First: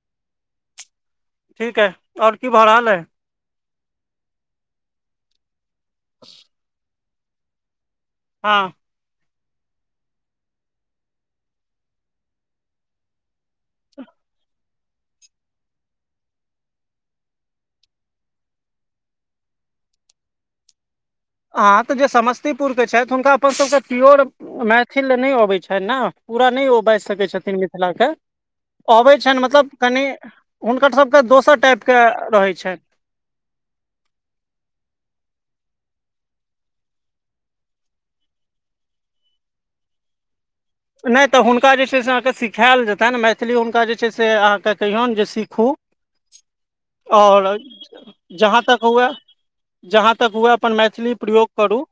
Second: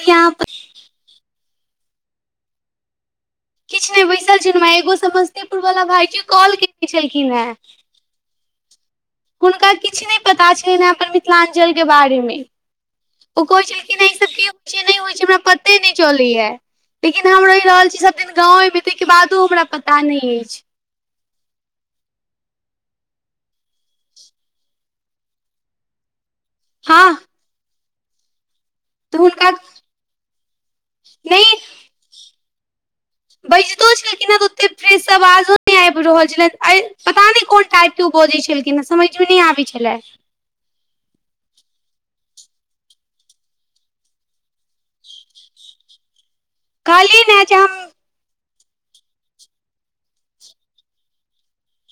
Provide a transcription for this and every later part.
कियाप ठीक ऐ और की भऽ रहल ऐ किछ नहि बैसल छलौंहा एगो समस्तीपुर वाला भाई के कॉल केने छलखिन हेँ हँ हुनका किछ नहि पता छलनिहे अपन मिथिलाञ्चलके बारेमे ओ कहै छलखिन हें ई सब की होइ छै नहि होइ छै हमरा पते नहि चलैया लेकिन हम रहि रहल छी सभ दिन गाँवेमे ताहिके बादो हमरा पता नहि अछि अँ तऽ जे समस्तीपुरके छथि हुनका अपनसभके प्योर मैथिल नहि अबैत छनि ने पूरा नहि ओ बाजि हँ सकैत छथिन ओ मिथिलाके अबै तऽ छनि हुनका मतलब कनि हुनकर सभके नहि दोसर टाइपके रहै छनि बजितो छलखिन हँऽ ओते फ्रेश स आवाजो नहि आबि रहल छलैन पता नहि कोन टाइप तू बोजै छलखिन ह समझमे नहि आबै छलै नहि तऽ हुनका जे छै से अहाँकेँ सिखायल जेतनि मैथिली हुनका जे छै से अहाँके कहियौन जे सिखू कहलियै ने आओर जे हम जहाँ तक हुए जहाँ तक हुए अपन मैथिली प्रयोग करू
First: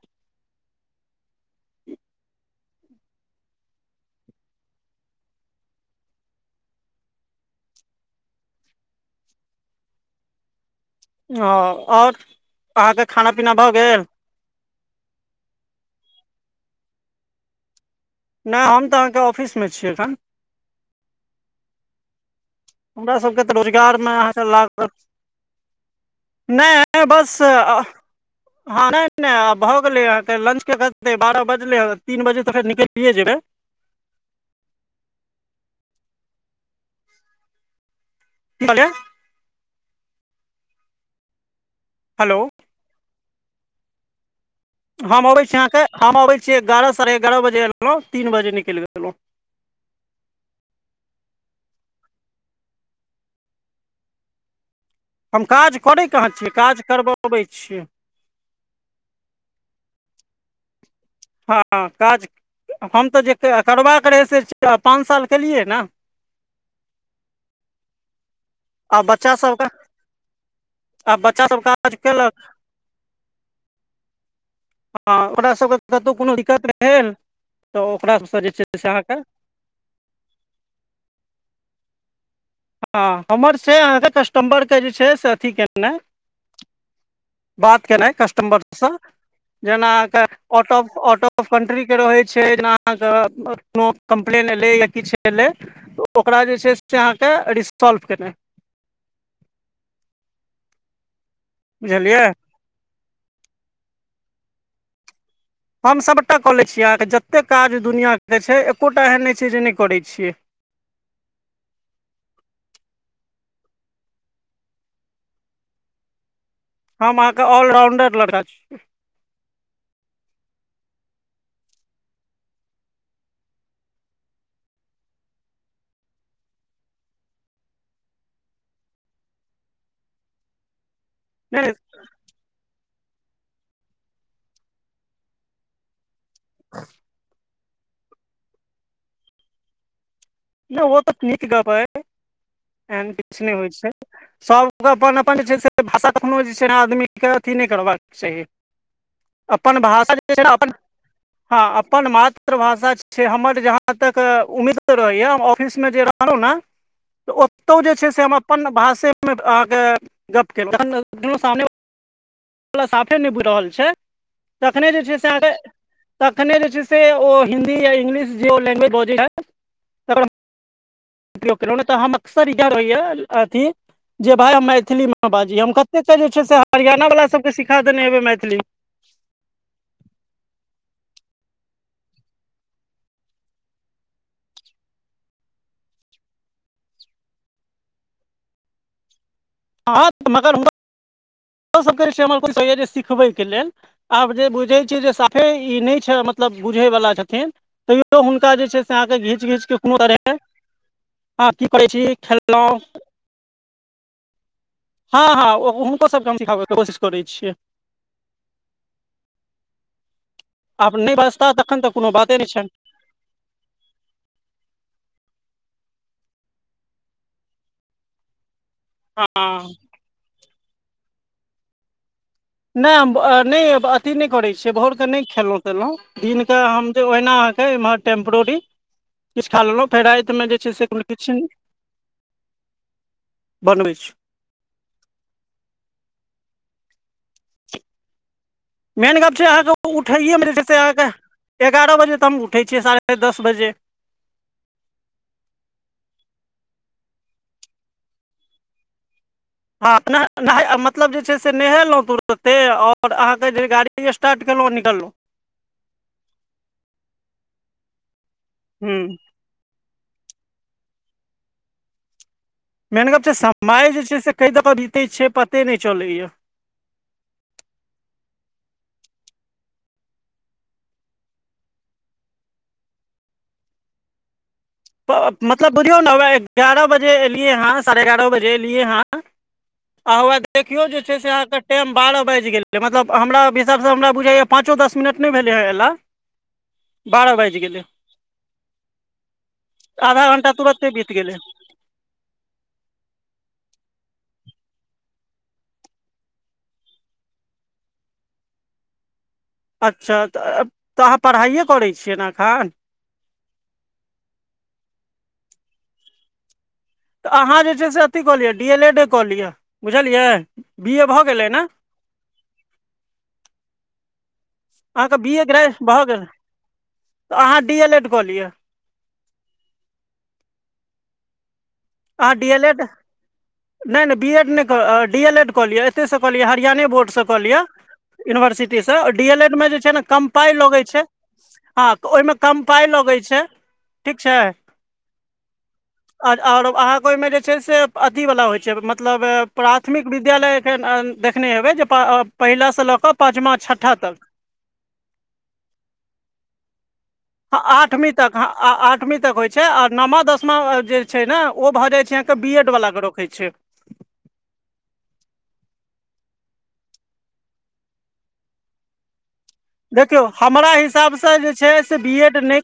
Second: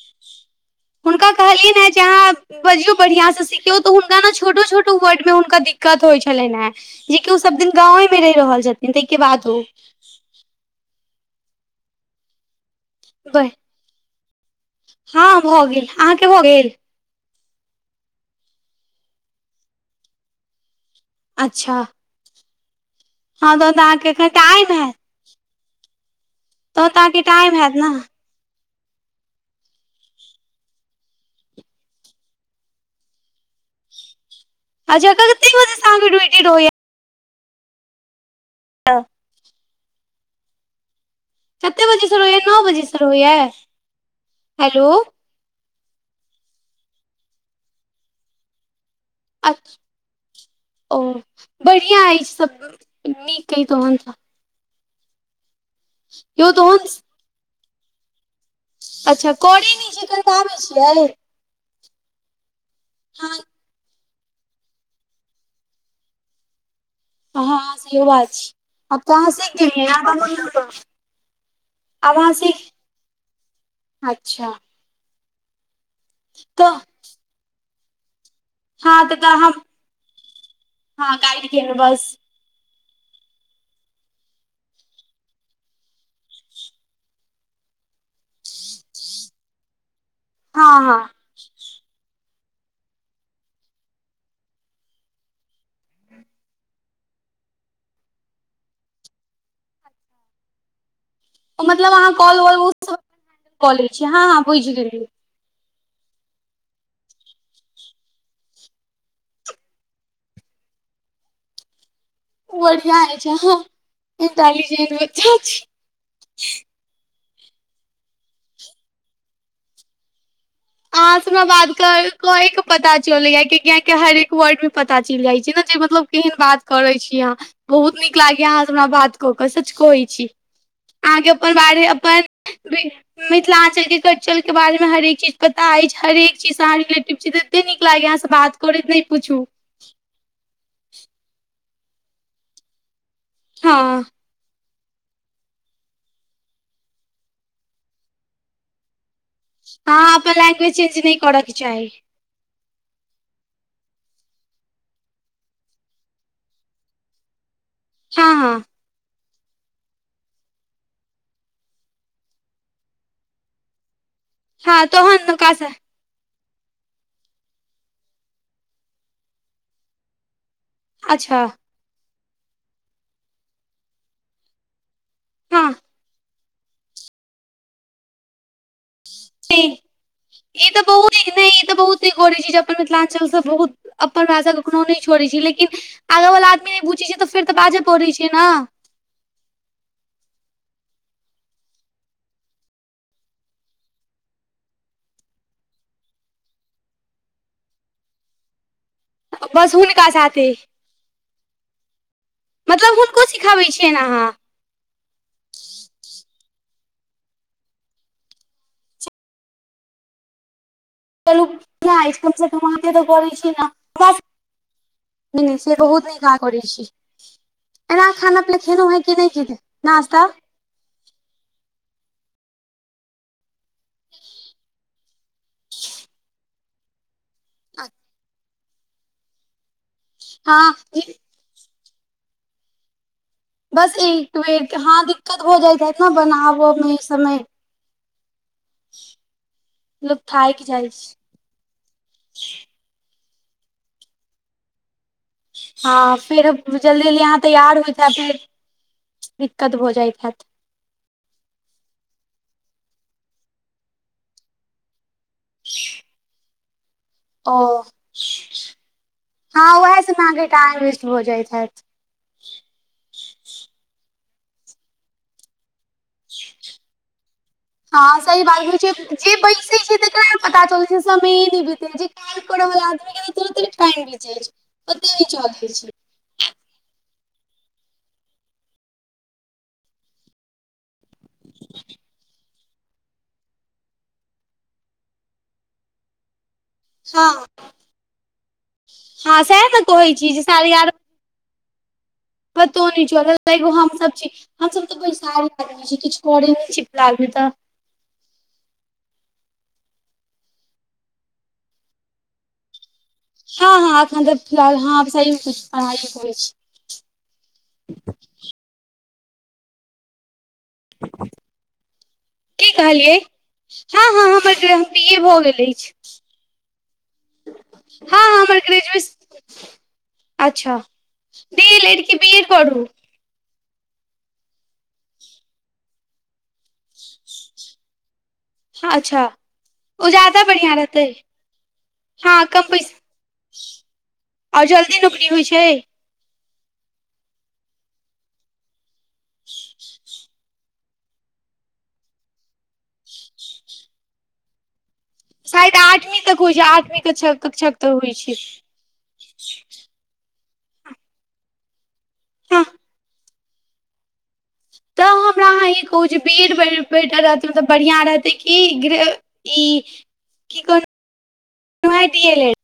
हुनका कहलनि हे जे अहाँ बजियौ बढ़ियां स सिखियौ तऽ हुनका ने छोटो छोट वर्ड मे हुनका दिक्कत होइ छलनि हेँ जे कि ओ सब दिन गाँंवे में रहि रहल छथिन ताहिके बादो हँ आओर अहाँके खाना पीना भऽ गेल हँ भऽ गेल अहाँके भऽ गेल नहि हम तऽ अहाँके ऑफिसमे छीयै एखन अच्छा हमरा सभके तऽ हँ तहन अहाँके रोजगारमे एखन अहाँ टाइम लागत हैत तहन तऽ नहि अहाँके बस टाइम हैत ने हँ नहि नहि आब भऽ गेलै अहांके लंच करतै बारह बजलै तीन बजे त फेर निकलिये जेबै अच्छा कत्ते बजे स अहाँ के ड्यूटी रहैया की कहालिये कते बजेसँ हेलो रहैया नओ बजेसँ रहैया हेलो हम अबै छी अहाँके हम अबै छी एगारह साढ़े एगारह बजे एलहुँ तीन बजे निकइल गेलहुँ अच्छा ओ बढ़िया अछि सब नीक ऐ तहन त हम काज करै कहाँ यौ छियै काज तहन करबबै छियै अच्छा करै नै छियै करबाबै छियै हँ काज हम तऽ जे हँ करबाक जे रहै से पाँच साल केलियै ने हं सेहो बा छी आ आब तऽ आहाँ बच्चा सीख सबके गेलियै, आ बच्चा सब काज आब आहाँ केलक सीख अच्छा हँ ओकरा सबके कतहु कोनो दिक्कत तऽ भेल तऽ ओकरा स जे छै से हँ त अहाँके तोरा हम [unintelligible] गेल बस हँ हमर छै अहाँके कस्टमरके जे छै से अथी केनाइ बात केनाइ कस्टमर स जेना क हँ आउट ऑफ हँ आउट ऑफ कन्ट्री के रहै छै जेना अहाँके कोनो कम्प्लेन एलै या किछ एलै ओकरा जे छै से अहाँके रिसोल्व केनाइ मतलब अहाँ बुझलियै कॉलवाॅल, कऽ लै छियै हँ हँ बुइझ गेलियै हम सभटा कऽ लै छीयै अहाँके जतेक काज दुनिआँके छै एकोटा एहन नहि छै जे नै करै छियै खूब बढ़ियाँ अइछ कहां इन्टेलिजेंट बच्चा छी हम अहाँके ऑलराउंडर लड़का छी अहाँ से हमरा बात कए क पता चलै या कि गेके हरएक वर्ड मे पता चैल जाइ छै ने जे मतलब केहन बात करै छी अहाँ बहुत नीक लागैया अहाँसँ हमरा बात कऽ कऽ सच कहै छी अहाँके अप्पन नहि बारे अपन मिथिलांचल के कल्चर के बारेमे हरेक चीज पता अछि हरेक चीजसँ अहाँ रिलेटिव छी तऽ एते नीक लागैए अहाँसँ बात करैत नहि पूछू तऽ ओ तऽ नीत गप अइ एहन किछ नहि होइ हँ छै सब ओ अपन अपन जे छै से भाषा कखनो जे छै आदमीकेँ अथी नहि करबाक चाही अपन भाषा अहाँ जे छै न अपन लैंग्वेज चेंज नहि करऽ के हँ चाही अपन मा तृ भाषा छै हमर जहाँ तक उम्मीद रहैयऽ ऑफिस मे जे रहलहुँ ने, तऽ ओतहु जे छै से हँ हम हँ अपन भाषे मे अहाँके गप केलो तहत ने दुनु सामने सामने नहि बुइ रहल छै हँ तखने जे छै से तहन अहाँके ओकरा तखने जे छै से ओ हिन्दी या इंग्लिश जे ओ लैंग्वेज बजैया अच्छा उपयोग केलहु नहि तऽ हम अक्सर इएह रहेये अथी जे भाई हम मैथिली मे बाजी हँ हम कते के जे छै से हरियाणावला सबकेँ सिखा देने हेबै मैथिली ई तऽ बहुत नहि ई तऽ बहुत करै छी जे अपना मिथिलाञ्चलसँ बहुत अपन भाषा कखनो नहि छोड़ै छी लेकिन आगा वला आदमी नहि बूझै छै तऽ फेर तऽ बाजय पड़ै छै ने हँ मगर [unintelligible] सिखबैके लेल आब जे बुझै छियै जे साफे ई नहि छै मतलब बुझय वला छथिन तैयो हुनका जे छै अहाँके घीच घीच बस के कोनो हुनका तरहे साथे हं की करै छी खेल्लौं को सिखाबै छियैनि आहाँ हँ हँं हुनको सभके हम सिखाबैके कोशिश करै छियै आब नहि चलू बाजता तखन तऽ बढ़िया कोनो अछि कम बाते नहि कम छनि अहाँके से तऽ करै छी न हमरा से बहुत नीक आहाँ करै छी एना खाना पीना खेलौंहें कि नै खेलौ हँ नास्ता नहि हम नहि अथी नहि करै छियै भोरकेऽ नहि खेलहुँ तेलहुँ दिनके हम ओहिना अहाँके एमहर टेम्परोरी किछ खा लेलहुँ फेर रातिमे जे हँ छै से किछ बस एक बेर के हँ दिक्कत भ जाइत हैत ने बनाबऽ मे ऐ समे मेन गप छै अहाँके लोक उठैएमे जे थाकि छै से जाइ अहाँके एगारह बजे त हम उठै छियै साढ़े दस बजे हँ फेर जल्दी जल्दी आहाँ तैयार होइत हैब फेर दिक्कत हँ भऽ जाइत हैत [unintelligible] मतलब जे छै से नहेलहुँ तुरते आओर अहाँके जे गाड़ी स्टाट केलहुँ निकलहुँ [unintelligible] ओ हू हँ उहे समे आहां के टाइम बेस्ट भऽ जाइत हेऽत मेन गप छै समय जे छै से कई द के बीते छै पते नहि चले या [unintelligible] हँ सही बात होइ छै जे बैसे छै तकरा नय पता चल छै समय नहि बीतै छै [unintelligible] चलै मतलब छै [unintelligible] सवा एगारह बजे एलियै हँ साढ़े एगारह बजे एलियै हँ आ हौवा देखियो जे छै से अहाँ के टेम बारह बाजि गेल जे मतलब हमरा हिसाब सँ हमरा बुझाए पाँचो दस मिनट नहि भेलै हँ अयला हँ बारह बाईज गेलय हँ सएह नऽ कहय छी सारे ग्यार फिर पतो नै चलल तयो हम सब छी हमसभ तऽ बैसारी आदमी छी किछ करे नहि छी फिलहाल में तऽ अच्छा तऽ तऽ अहाँ पढ़ाइए करै छियै ने एखन हँ हँं एखन तऽ फिलहाल हँ सही कहे छी पढ़ाइ करै छी तऽ अहाँ जे छै से अथी कऽ लिअ डी एल एड ए कऽ लिअ बुझलियै बी ए भऽ गेलै ने की कहलियै हँ हँ हमर [unintelligible] ज ह अहाँके बीए बी भऽ ए ग्रे गेल अछि भऽ गेल अहाँ डी एल एड कऽ लिअ [unintelligible] अच्छा डी एल एड के बी आहां डी एल करू एड नहि नहि बी एड नहि क डी एल एड कऽ लियअ एतहिसँ कऽ लियअ हरियाणे बोर्डसँ कऽ लिअ यूनिवर्सिटी हँ से और अच्छा डी एल एड मे जे छै ने ओ कम ज्यादा पाय बढ़िआँ लगै छै रहतै हँ तऽ ओहिमे कम पाइ लगैत छै ठीक छै आओर जल्दी नौकरी होइ छै आओर और अहाँके ओहिमे जे छै से अथीवला होइ छै मतलब प्राथमिक विद्यालय फेर देखने हेबै जे प पहिला सँ लऽ केऽ पाँचमा छठा तक शायद आठवीं तक होइ छै आठवीं क छ आठवीं तक ह आठवीं तक होइ छै आ नमा दसमा जे छै ने ओ भऽ जाय छै कियेक तऽ बी हँ एड वला के रोखय छै यौ हमरा अहाँ ई कहू जे बी एड बेटर रहतै मतलब बढ़िआँ रहतै कि गृ देखियौ हमरा हिसाबसँ जे छै से हें बी डी एड एल नय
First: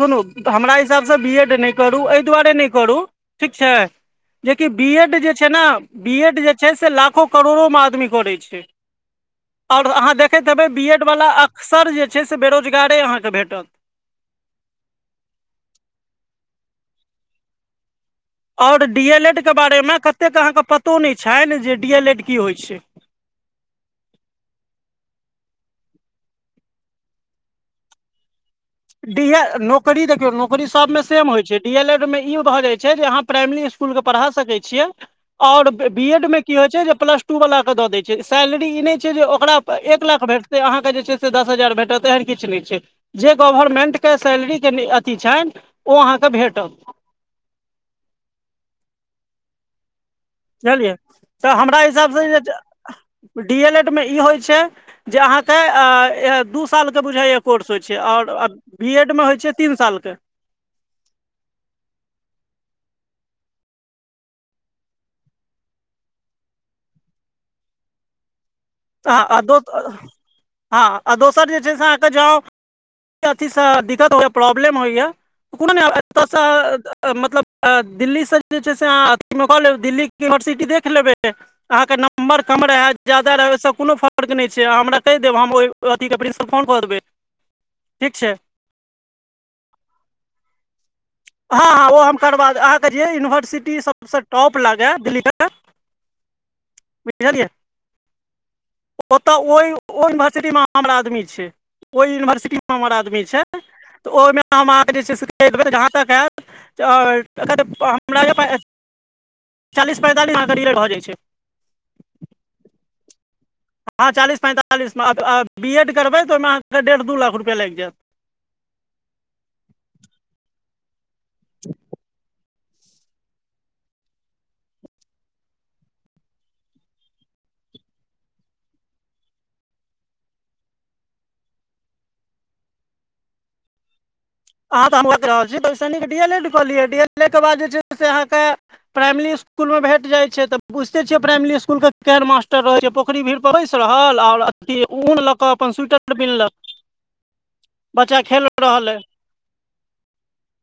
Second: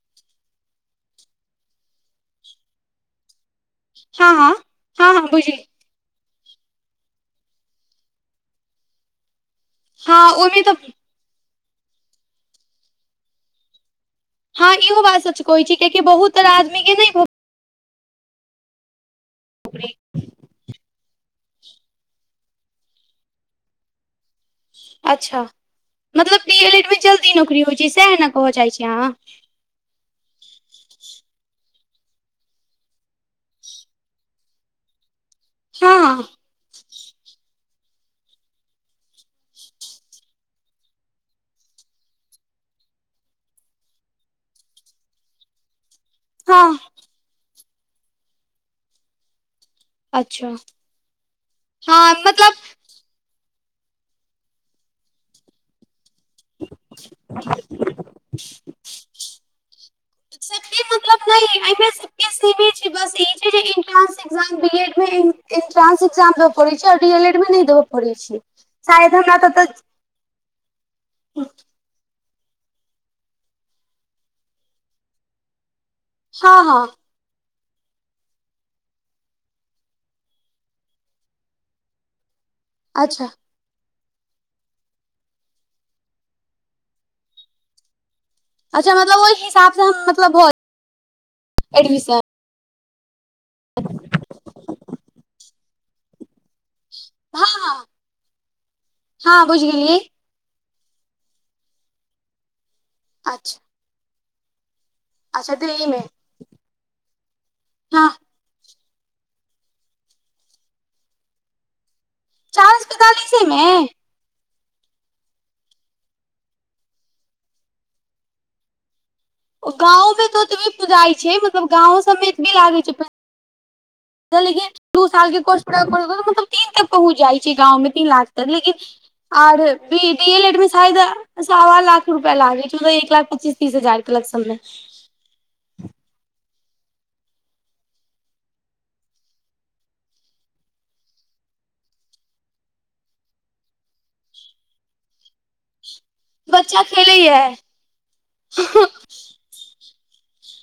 सुनू हमरा हिसाबसँ बी एड नहि करू एहि दुआरे नहि करू ठीक छै हँ हँ जे कि बी हँ एड हँ जे छै बुझली ने बी एड जे छै से लाखो करोड़ो मे आदमी करै छै आओर अहाँ हँ देखैत ओहिमे हेबै बी तऽ एड वला अक्सर जे छै से बेरोजगारे अहाँके भेटत हँ इहो बात सच कहै छी कियाकि बहुतर आदमी के नहि भ आओर डी एल एड के बारे मे कतेक अहाँके पतो नहि छैन जे डी एल एड की होइ छै अच्छा मतलब डी एल एड मे जल्दी नौकरी होइ छै सेएह न डीएऽ नोऽ नौकरी देखियौ नौकरी सब मे सेम होय छै डी एल एड मे ई भऽ जाय छै जे अहाँ प्राइमली स्कूल के पढ़ा सकै छी छीअ आओर बी हँ एड मे की होइ छै जे प्लस टू वाला के दऽ दै छै सैलरी ई नहि छै जे ओकरा एक लाख भेट से अहाँके जे छै से दस हजार भेटत एहन किछ नहि छै गोभरमेन्ट के सैलरी जे नि अथी छैन ओ अहाँके हँ भेटत हँ अच्छा बुझलियै तऽ हमरा हँ हिसाबसे मतलब जे डी एल एड मे ई होइ छै जे अहाँके आऽ दू सालके बुझाइए कोर्स होइ छै आओर बी एड मे होइ छै तीन साल के [unintelligible] एग्जाम बी एड मे इन इंट्रांस एग्जाम देबऽ पड़ै छैय और डी एल एड मे नै देबऽ पड़ै छैय शायद आ दो हमरा [unintelligible] हँ आ दोसर जे छै से अहाँके जाउब अथी स दिक्कत होइया प्रॉब्लम होइया कोनो नै आब एतऽ हँ हँ सऽ मतलब आ दिल्लीसे जे छै से अहाँ अथीमे कऽ लेब दिल्लीे के यूनिवर्सिटी देख लेबै अहाँके नंबर कम रहै अच्छा जादा रहै ओय स ओय सॅं कोनो फर्क नै छै अहाँ हमरा कहि देब हम ओहि अथीके प्रिंस प फोन कऽ देबै ठीक छै अच्छा मतलब ओहि हिसाब से हम मतलब भ हँ हँं ओ हम करबा दे अहाँके जे यूनिवर्सिटी सबसेॅं टॉप लागे दिल्लीमे [inaudible] हँ ओतय हँ बुझि ओहि गेलियै ओय युन्वर्सिटीमे हमर आदमी छै ओय युन्वर्सिटीमे हमर आदमी आदमी छै अच्छा ओयमे हम अहाॅंके जे से छे अच्छा देखबै जहाॅं दिल्लीमे तक हेत हँ [unintelligible] [inaudible] चालीस पैंतालिसमें अहाँके डी लेड भऽ जाय छै चालीस पैंतालीसेमें हँ चालीस पैंतालिसमे आ आ बी एड करबै तऽ ओयमें अहाकेॅं डेढ़ दू लाख रुपैया लायग जायत गाँंव मे त ओतबी पुजाई छै मतलब गाँंव सब मे एतबी भी लागे छै लेकिन दू साल के कोर्स पूरा करैत करैत मतलब तीन तक पहुँच जाय छै गाँवमे तीन लाख तक लेकिन बी डि ए लेड मे शायद सावा लाख रुपया लागै छै ओना एक लाख पच्चीस तीस हजार के लमसममें त हम्म ओहै कैह रहल छी [unintelligible] सॅं नीक डी एल ऐड कऽ लियऽ डी एल ऐड के बाद जे छै से अहाँके प्राइमली स्कुल मे भेट जाय छै तऽ बुझते छियै प्राइमली स्कुल के केहन मास्टर रहै छै [unintelligible] बैस रहल आओर अथी ऊन लके अप्पन सुयटर बिनलक बच्चा खेले ये बच्चा खेल रहल अय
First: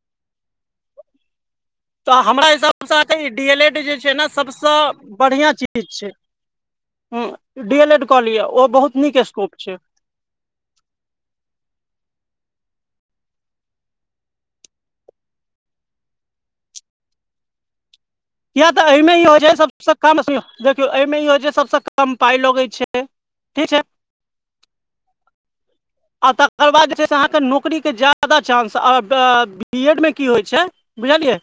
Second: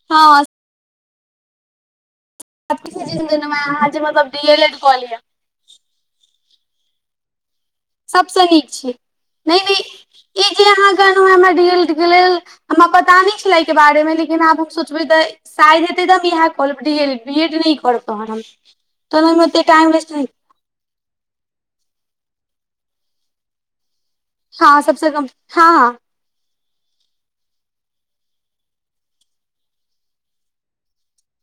हं हँ तऽ हमरा हिसाब से अहाॅंके इ डी एल एड अहाँ जे छै न मतलब डी एल एड कऽ सबसेॅं लिअ बढ़िया चीज [unintelligible] छै ऊं डी एल एड कऽ लिऽ सबसँ ओ बहुत नीक स्कोप छै इ जे आहाॅं कहलौ हमरा डीए लेड के लेल हमरा पता नै छलै अय के बारेमें लेकिन आब हम सोचबै शायद हेतै त हम इहेय क लेबै D L Ed B Ed नहि करबै किया तऽ अयमे ई होय छै ज सबसँ कम नहि दखियौ अयमे ई होय छै जे सबसँ कम पाय लगै छै ठीक छै हँ सबसेॅं कम हँ आ तकर बाद जे छै से अहाँके नौकरीके ज्यादा चांस आ ब बा बी एडमे की होय छै बुझलियै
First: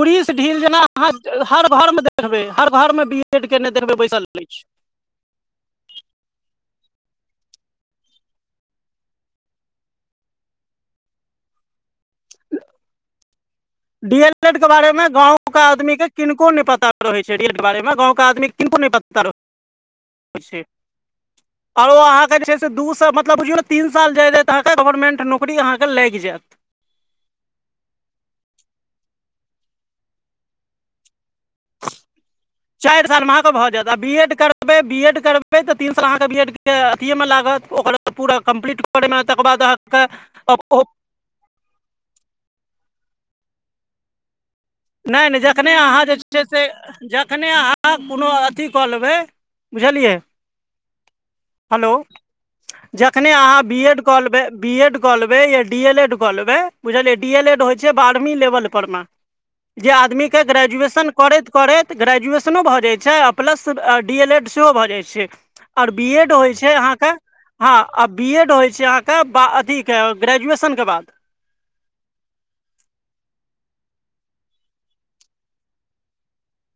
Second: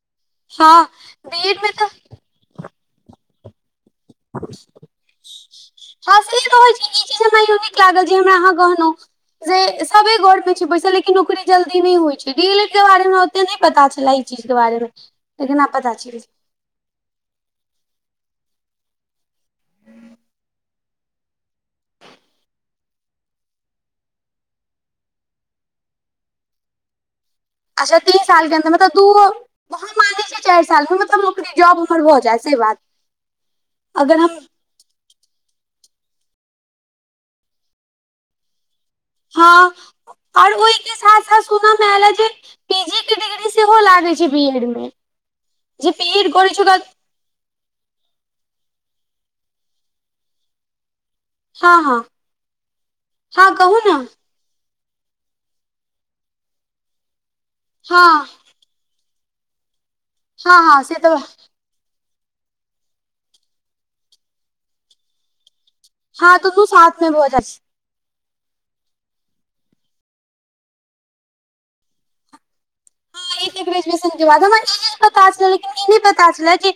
उड़ीस ढील जेना हँ अहाँ बीएड हर मे तऽ घरमें दखबै- [unintelligible] हर घरमे बी एड केयने देखबै बैसलै अछि हँ सेतऽ होय छै ई चीज हमरा नीक लागल जे हमरा अहाँ कहलौं जे सबे घरमे छै बैसल लेकिन नौकरी जल्दी नहि होय छै डी एल एड के बारेमें हम तैंय नै पता छलेए डी इ एल चीज के एड बारेमें बारे मे गाँव के लेकिन आब पता आदमी के चैल गेल किनको नै पता रहै छै डी एल एड के बारेमें गाँंव के आदमी के किनको नै पता रहै छै [unintelligible] आ ओर अहाँके जे छै से दू सा मतलब बुझियौ न तीन साल जायत जायत अहाँके गवर्नमेंट नौकरी अहाँके लायग जायत अच्छा तीन साल के अंदर मतलब दूओ हम माने छियै चारि सालमें मतलब नौकरी जॉब हम्मर भऽ जायत चारि सालमें अहाॅंके भऽ जायत आ बी एड कर बी एड करबै तऽ तीन साल अहाँके बी एड के अथियेमऽ लागत ओकर पूरा कम्प्लीट करैमे तकर बाद हँ आओर अहाँके ओ ओयके साथ - साथ सुनऽ में आयल जे पीजी के डिग्री सेहो लागे छै बी एड मे नै नै जखने अहाँ जे बीएड छै करै से ओकरा जखने अहाँ कोनो अथी कऽ लबै बुझलियै हँ हलो हँ जखने हँ अहाँ कहू बी ने एड कऽ लेबै बी एड कऽ लेबे या डी एल एड कऽ लेबे बुझलियै डी एल एड होय छै हँ बारहवीं लेवल पर में जे आदमी कऽ हँ हँ से ग्रेजुएशन तऽ करैत करैत ग्रेजुएशनो भऽ जाय छै आ प्लस डी एल एड सेहो भऽ जाय छै आओर बी एड हँ तऽ होय दू छै साथ अहाँके मे भऽ जाइ छै हँ आ बी एड होइ छै अहाँके अथीके ग्रेजुएशनकऽ बाद ह ई तऽ ग्रेजुएशन के बाद, हमरा ई चीज पता छल लेकिन ई नहि पता छलैय जे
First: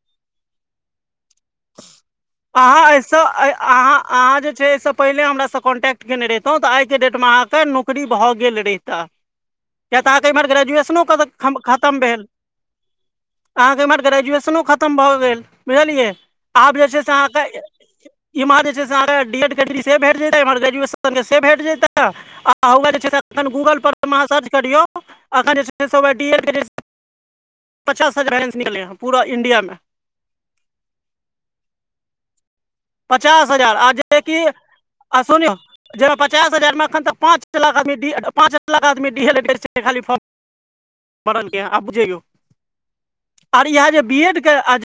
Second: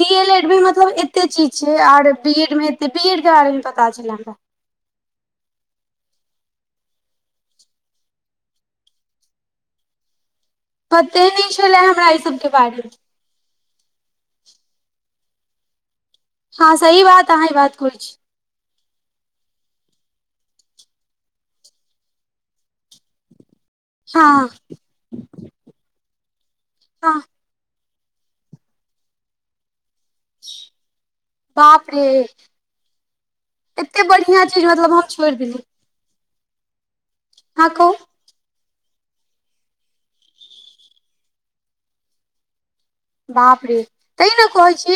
डी एल एड मे मतलब एते चीज छै आऔर बी एड मे एते, अहाँ बी एहिसँ एड के बारे मे पता अहाँ छलैय हमरा अहाँ जे एहिसँ पहिले हमरासँ कॉन्टेक्ट केयने रहितहुँ तऽ आइ के डेटमे अहाँके नौकरी भऽ गेल रहिता किया तऽ अहाँके इमहर ग्रेजुएशनो ख पते नहि छलै खतम हमरा ई भेल सबके बारेमे अहाँके एमहर ग्रेजुएशनो खतम भऽ गेल बुझलियै हँ आब जे छै सही से बात अहाँ ई अहाँके बात कहै छी इम्हर जे छै अहाँके डी एल एड के डिग्रीसे भेट जैत इमहर ग्रेजएशन कऽ से भेट जयतैय आ उहाय जे छै एखन गूगल पर मे अहाँ हँ सर्च करियौ एखन जे छै डी एल एड के हँ पचास हजार वैकैंसी निकल्लै हं पूरा इंडिया में बाप रे पचास हजार आ एते जे कि बढ़िया चीज मतलब हम अ छोड़ि सुनियो देली जाहिमे पचास हजार मऽ एखन तऽ पाँच हँ लाख कहू आदमी बी एड पाँच लाख आदमी डी एल एड कऽ चक्करमे फार्म भरलकै हन आब बुझ जाइयौ बाप आऔर रे ईहाय जऽ बी तै एड ने कहै केँ छी